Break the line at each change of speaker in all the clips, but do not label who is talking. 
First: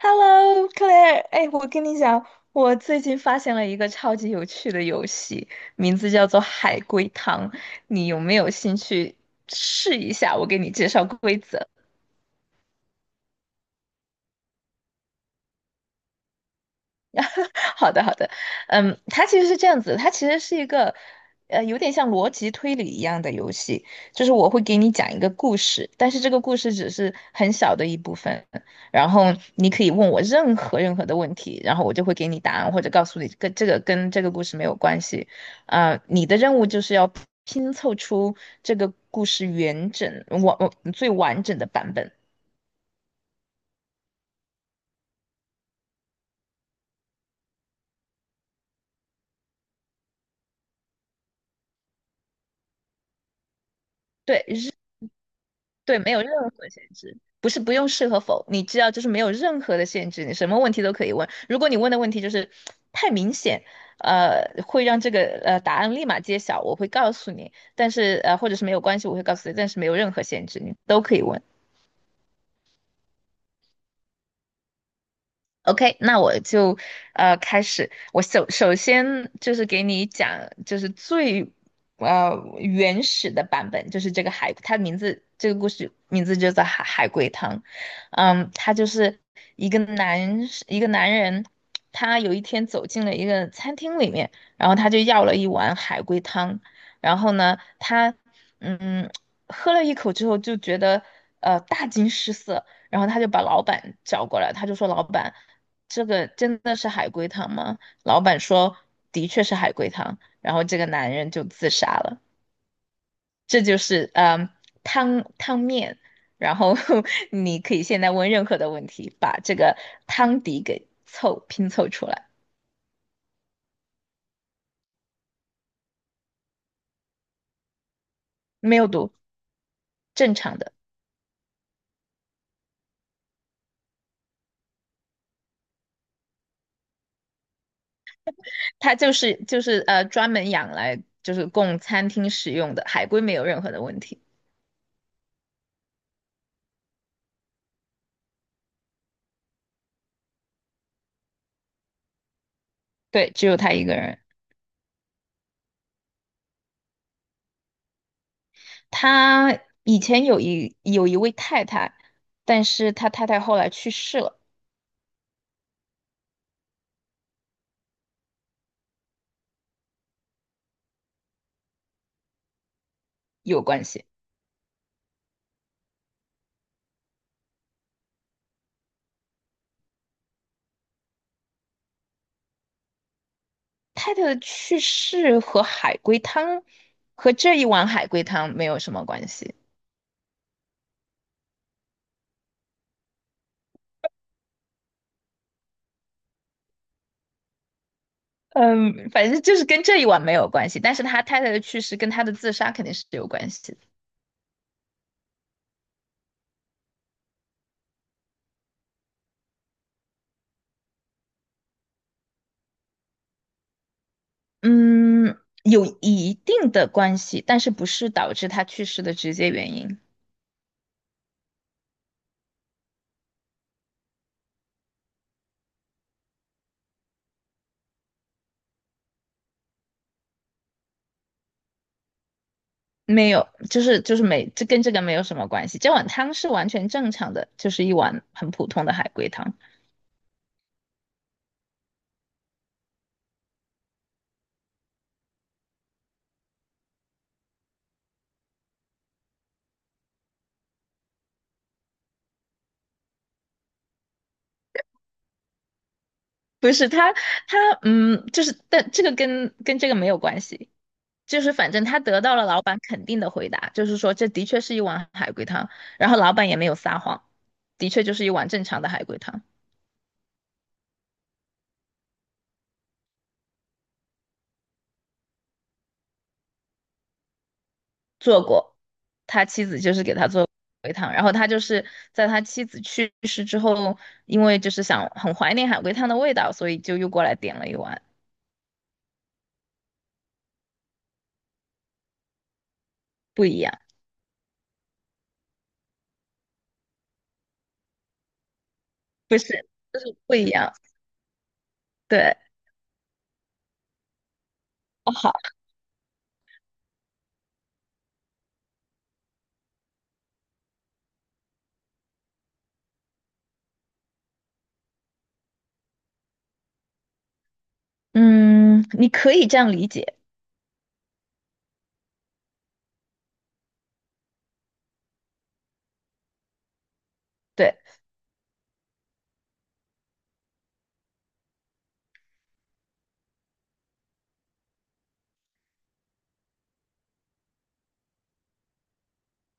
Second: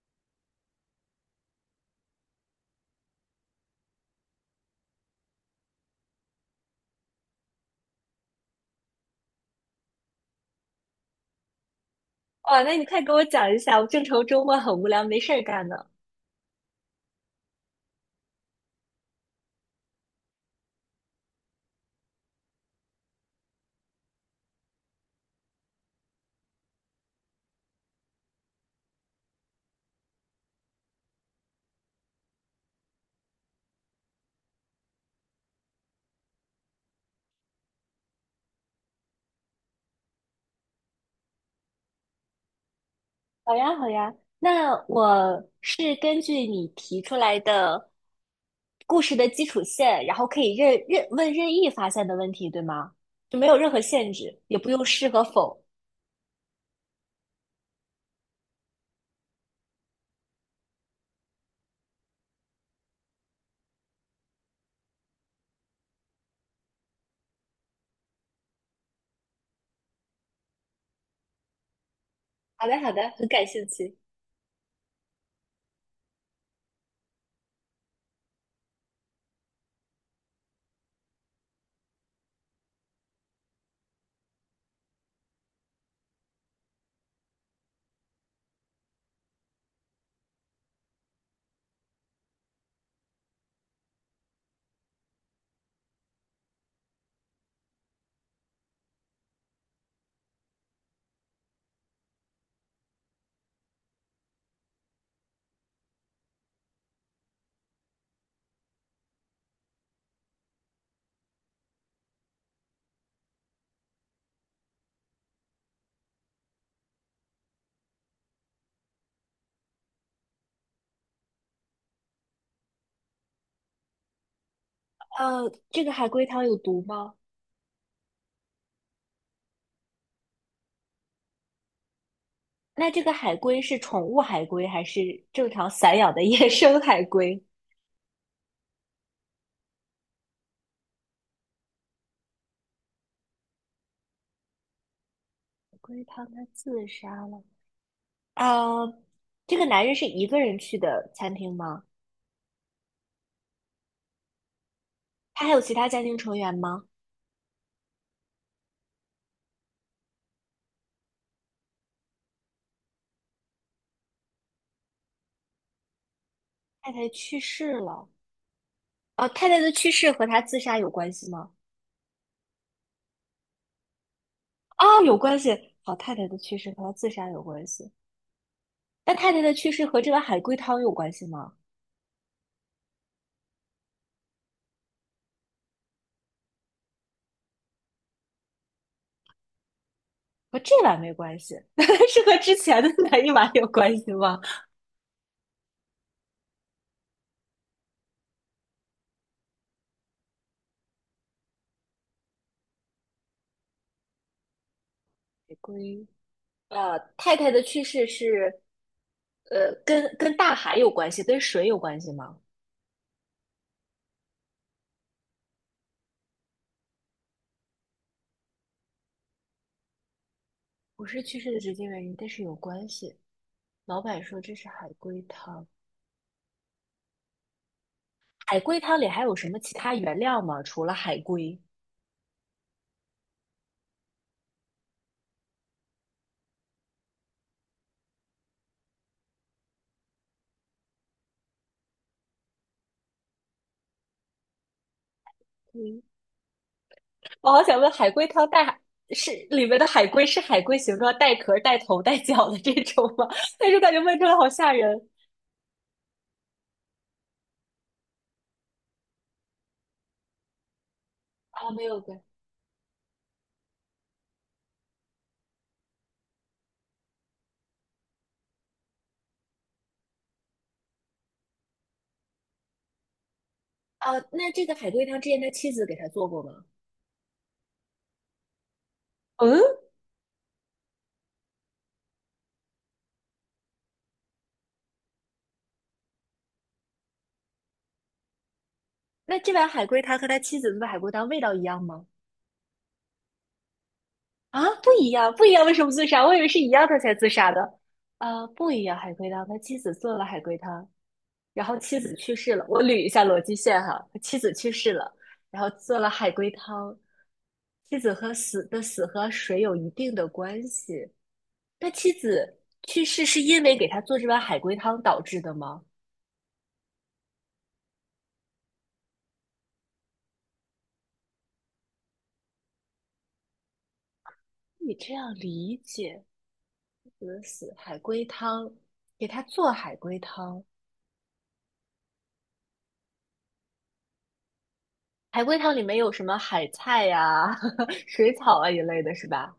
Hello，Claire，哎，我跟你讲，我最近发现了一个超级有趣的游戏，名字叫做海龟汤，你有没有兴趣试一下？我给你介绍规则。
哇，那你快给我讲一下，我正愁周末很无聊，没事儿干呢。
好的，好的，它其实是这样子，它其实是一个，有点像逻辑推理一样的游戏，就是我会给你讲一个故事，但是这个故事只是很小的一部分，然后你可以问我任何的问题，然后我就会给你答案，或者告诉你跟这个故事没有关系，啊、你的任务就是要拼凑出这个故事完整完最完整的版本。
好呀，好呀，那我是根据你提出来的故事的基础线，然后可以任意发现的问题，对吗？就没有任何限制，
对，
也不用是和否。
对，没有任何限制，不是不用是和否，你知道，就是没有任何的限制，你什么问题都可以问。如果你问的问题就是太明显，会让这个答案立马揭晓，我会告诉你。但是或者是没有关系，我会告诉你，但是没有任何限制，你都可以问。
好的，好的，很感兴趣。
OK，那我就开始。我首先就是给你讲，就是最原始的版本，就是这个海，它名字这个故事名字就叫海龟汤。它就是一个男一个男人，他有一天走进了一个餐厅里面，然后他就要了一碗海龟汤，然后呢，他嗯喝了一口之后就觉得大惊失色，然后他就把老板叫过来，他就说老板。这个真的是海龟汤吗？老板说的确是海龟汤，然后这个男人就自杀了。这就是汤面，然后 你可以现在问任何的问题，把这个汤底给拼凑出来，
呃，这个海龟汤有毒吗？
没有毒，正常的。
那这个海龟是宠物海龟还是正常散养的 野生海龟？
它就是专门养来就是供餐厅使用的，海龟没有任何的问题，
海龟汤它自杀了。呃，这个男人是一个人去的餐厅吗？
对，只有他一个人。
他还有其他家庭成员吗？
他以前有一位太太，但是他太太后来去世了。
太太去世了，太太的去世和他自杀有关系吗？
有关系。
啊、有关系。好，太太的去世和他自杀有关系。那太太的去世和这碗海龟汤有关系吗？
太太的去世和这一碗海龟汤没有什么关系。
和这碗没关系，是和之前的那一碗有关系吗？
嗯，反正就是跟这一碗没有关系，但是他太太的去世跟他的自杀肯定是有关系的。
海龟，太太的去世是，跟大海有关系，跟水有关系吗？
嗯，有一定的关系，但是不是导致他去世的直接原因。
不是去世的直接原因，但是有关系。老板说这是海龟汤，海龟汤里还有什么其他原料吗？除了海龟，
没有，就是就是没，这跟这个没有什么关系。这碗汤是完全正常的，就是一碗很普通的海龟汤。
嗯，我好想问，海龟汤带海是里面的海龟是海龟形状带壳、带头、带脚的这种吗？但是感觉问出来好吓人
不是他，就是但这个跟这个没有关系。就是
啊，
反
没
正他
有
得
关
到了老板肯定的回答，就是说这的确是一碗海龟汤，然后老板也没有撒谎，的确就是一碗正常的海龟汤，
啊。那这个海龟汤之前他妻子给他做过吗？
做过，他
嗯，
妻子就是给他做海龟汤，然后他就是在他妻子去世之后，因为就是想很怀念海龟汤的味道，所以就又过来点了一碗，
那这碗海龟汤和他妻子做的海龟汤味道一样吗？
不一样，
啊，不一样，不一样，为什么自杀？我以为是一样他才自杀的。啊，不一样，海龟
不
汤，他
是，
妻子
就
做
是
了
不
海
一
龟
样，
汤，然后妻子去
对，
世了，我捋一下逻辑线哈，妻子去世
哦
了，
好，
然后做了海龟汤，妻子和死的死和水有一定的关系，那妻子去世是因为给他做这碗海龟汤导致的吗？
嗯，你可以这样理解，
你这样理解，死的死
对，
海龟汤，给他做海龟汤，海龟汤里面有什么海菜呀、水草啊一类的，是吧？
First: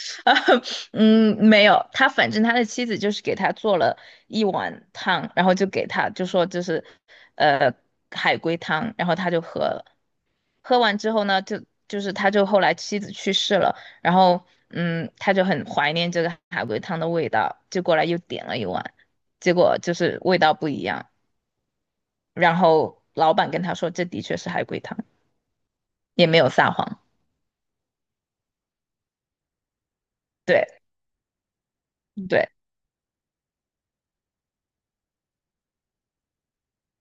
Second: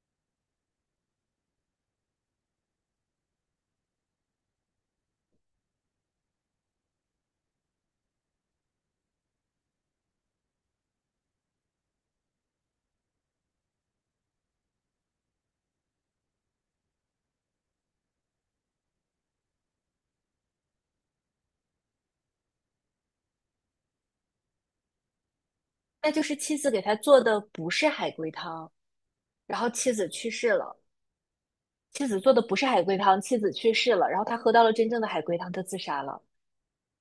啊，嗯，没有，反正他的妻子就是给他做了一碗汤，然后就给他就说就是，呃，海龟汤，然后他就喝了。喝完之后呢，就是他就后来妻子去世了，然后他就很怀念这个海龟汤的味道，就过来又点了一碗，结果就是味道不一样。然后老板跟他说，这的确是海龟汤，
那就
也
是
没有
妻子
撒
给他
谎。
做的不是海龟汤，然后妻子去世
对
了。妻子做的
对，
不是海龟汤，妻子去世了，然后他喝到了真正的海龟汤，他自杀了。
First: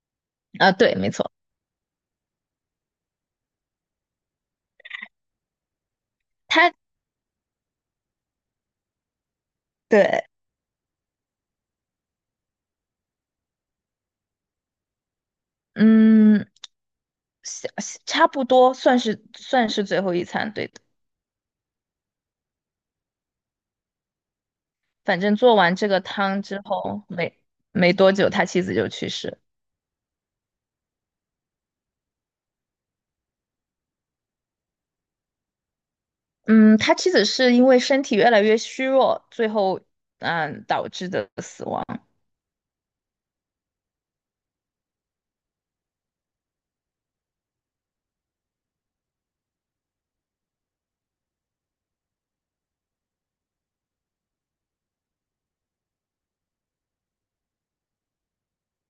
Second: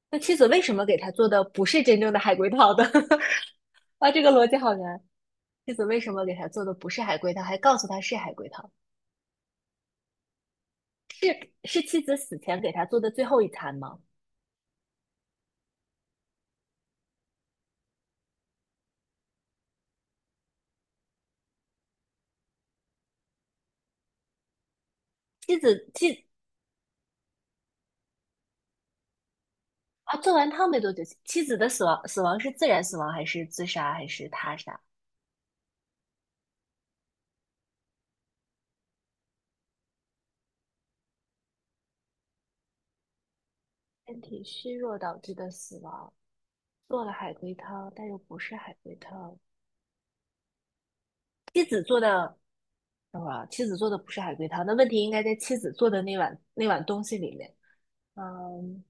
那妻子为
啊，
什么
对，
给他
没
做
错，
的不是真正的海龟汤的？啊，这个逻辑好难。妻子为什么给他做的
他
不是海龟汤，还告诉他是海龟汤？
对。
是妻子死前给他做的最后一餐吗？
嗯，下差不多算是最后一餐，对的。反正做
妻
完
子
这个
妻
汤之后，没多久，他妻子就去世。
啊，做完汤没多久，妻子的死亡是自然死亡还是自杀还是他杀？
嗯，他妻子是因为身体越来越虚弱，最后导致的死亡。
身体虚弱导致的死亡，做了海龟汤，但又不是海龟汤。妻子做的啊，妻子做的不是海龟汤，那问题应该在妻子做的那碗东西里面。嗯，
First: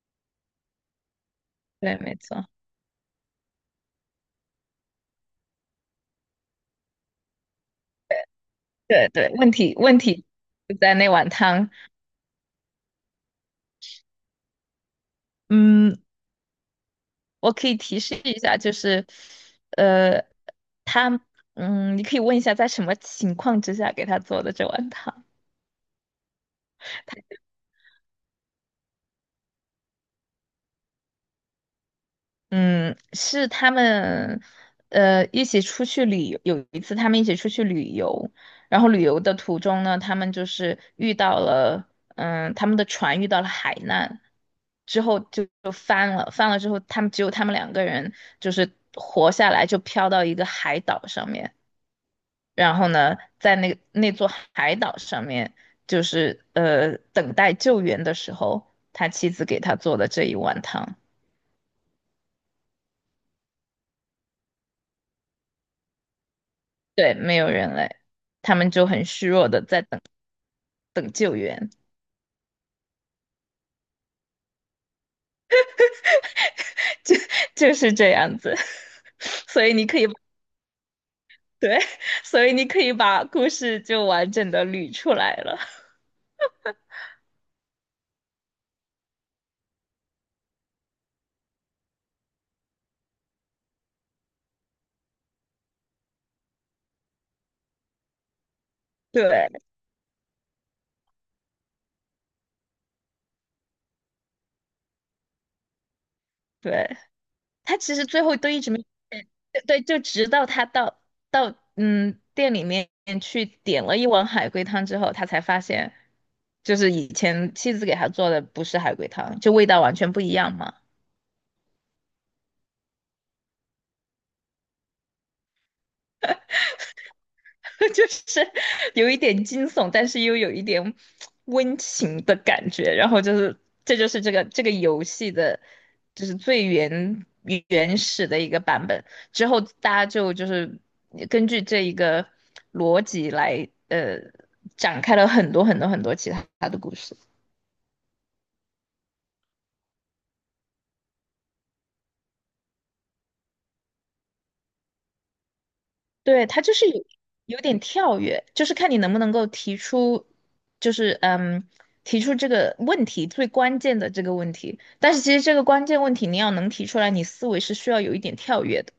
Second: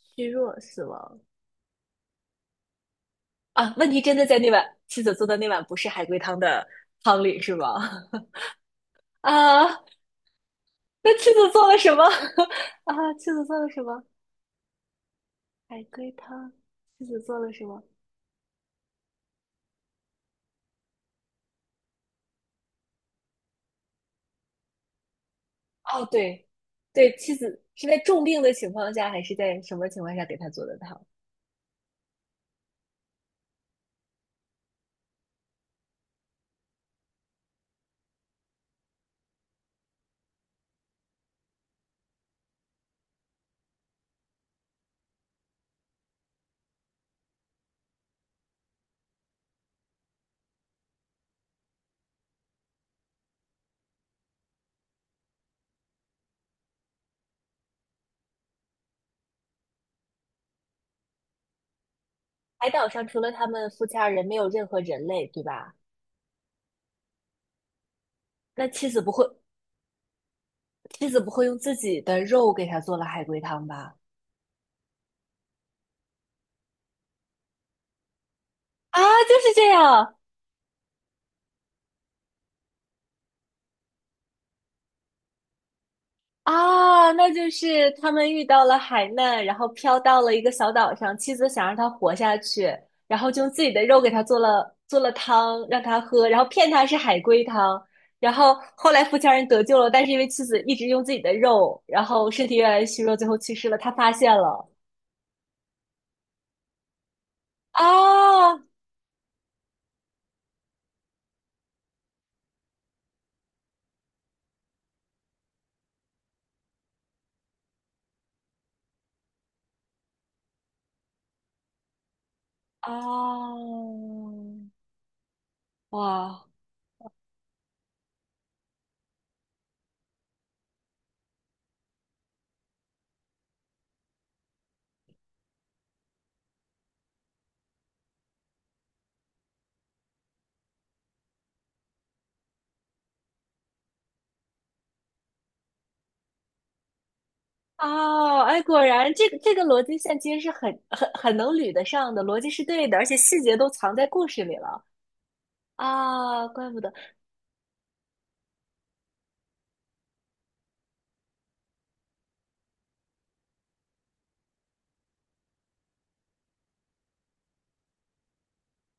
虚弱死亡
对，没错，
啊，问题真的在那碗妻子做的那碗不是海龟汤的汤里是吗？
对 对，问题
啊，
问题就在那
那
碗
妻子做
汤。
了什么？啊，妻子做了什么？海
嗯，
龟汤，妻子做了
我
什
可以
么？
提示一下，就是呃，他你可以问一下在什么情况之下给他做的这碗汤。
哦，对，对，妻子是在重病的情况下，还是在什么情况下给他做的汤？
嗯，是他们，一起出去旅游。有一次，他们一起出去旅游，然后旅游的途中呢，他们就是遇到了，他们的船遇到了海难，之后就翻了，翻了之后，只有他们两个人就是活下来，就飘到一个海岛上面。然后呢，在那座海岛上面，就是等待救援的时候，他妻子给他做的这一碗汤。
海岛上除了他们夫妻二人，没有任何人类，对吧？
对，没有人类，他
那
们就
妻子
很
不会，
虚弱的在等
妻
等
子不
救
会用
援，
自己的肉给他做了海龟汤吧？
就就是这样子。
啊，就是这
所以你可以，
样
对，所以你可以把故事就完整的捋出来了。
啊，那就是他们遇到了海难，然后飘到了一个小岛上，妻子想让他活下去，然后就用自己的肉给他做了汤让他喝，然后骗他是海龟汤，然后后来 富强人
对
得救了，但是因为妻子一直用自己的肉，然后身体越来越虚弱，最后去世了，他发现了
对，他其实最后都
啊
一直没，对，就直到他到店里面去点了一碗海龟汤之后，他才发现，就是以前妻子给他做的不是海龟汤，就味道完全不一样嘛。
啊哇！
就是有一点惊悚，但是又有一点温情的感觉。然后就是，这就是这个游戏的，就是最原始的一个版本。之后大家就是根据这一个逻辑来，展开了很多很多很多其他的故事。
哦，哎，果然这个这个逻辑线其实是很能捋得上的，逻辑是对的，而且细节都藏在故事里了
对，
啊，
它
怪
就
不
是
得
有点跳跃，就是看你能不能够提出，就是提出这个问题最关键的这个问题。但是其实这个关键问题你要能提出来，你思维是需要有一点跳跃的。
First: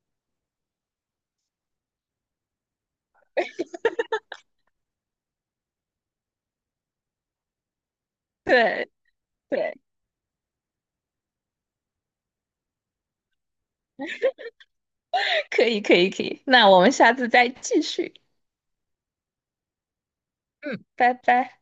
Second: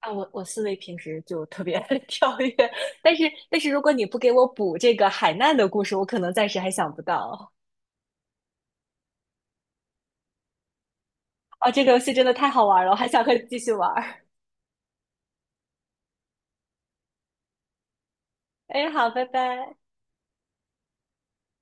啊，我思维平时就特别 跳跃，但是但是如果你不给我补这个海难的故事，我可能暂时还想不到
对对，
啊，这个游戏真的太好玩了，我还想和你继续玩儿，
可以可以可以，那我们下次再继续。
哎，好，拜拜。
嗯，拜拜。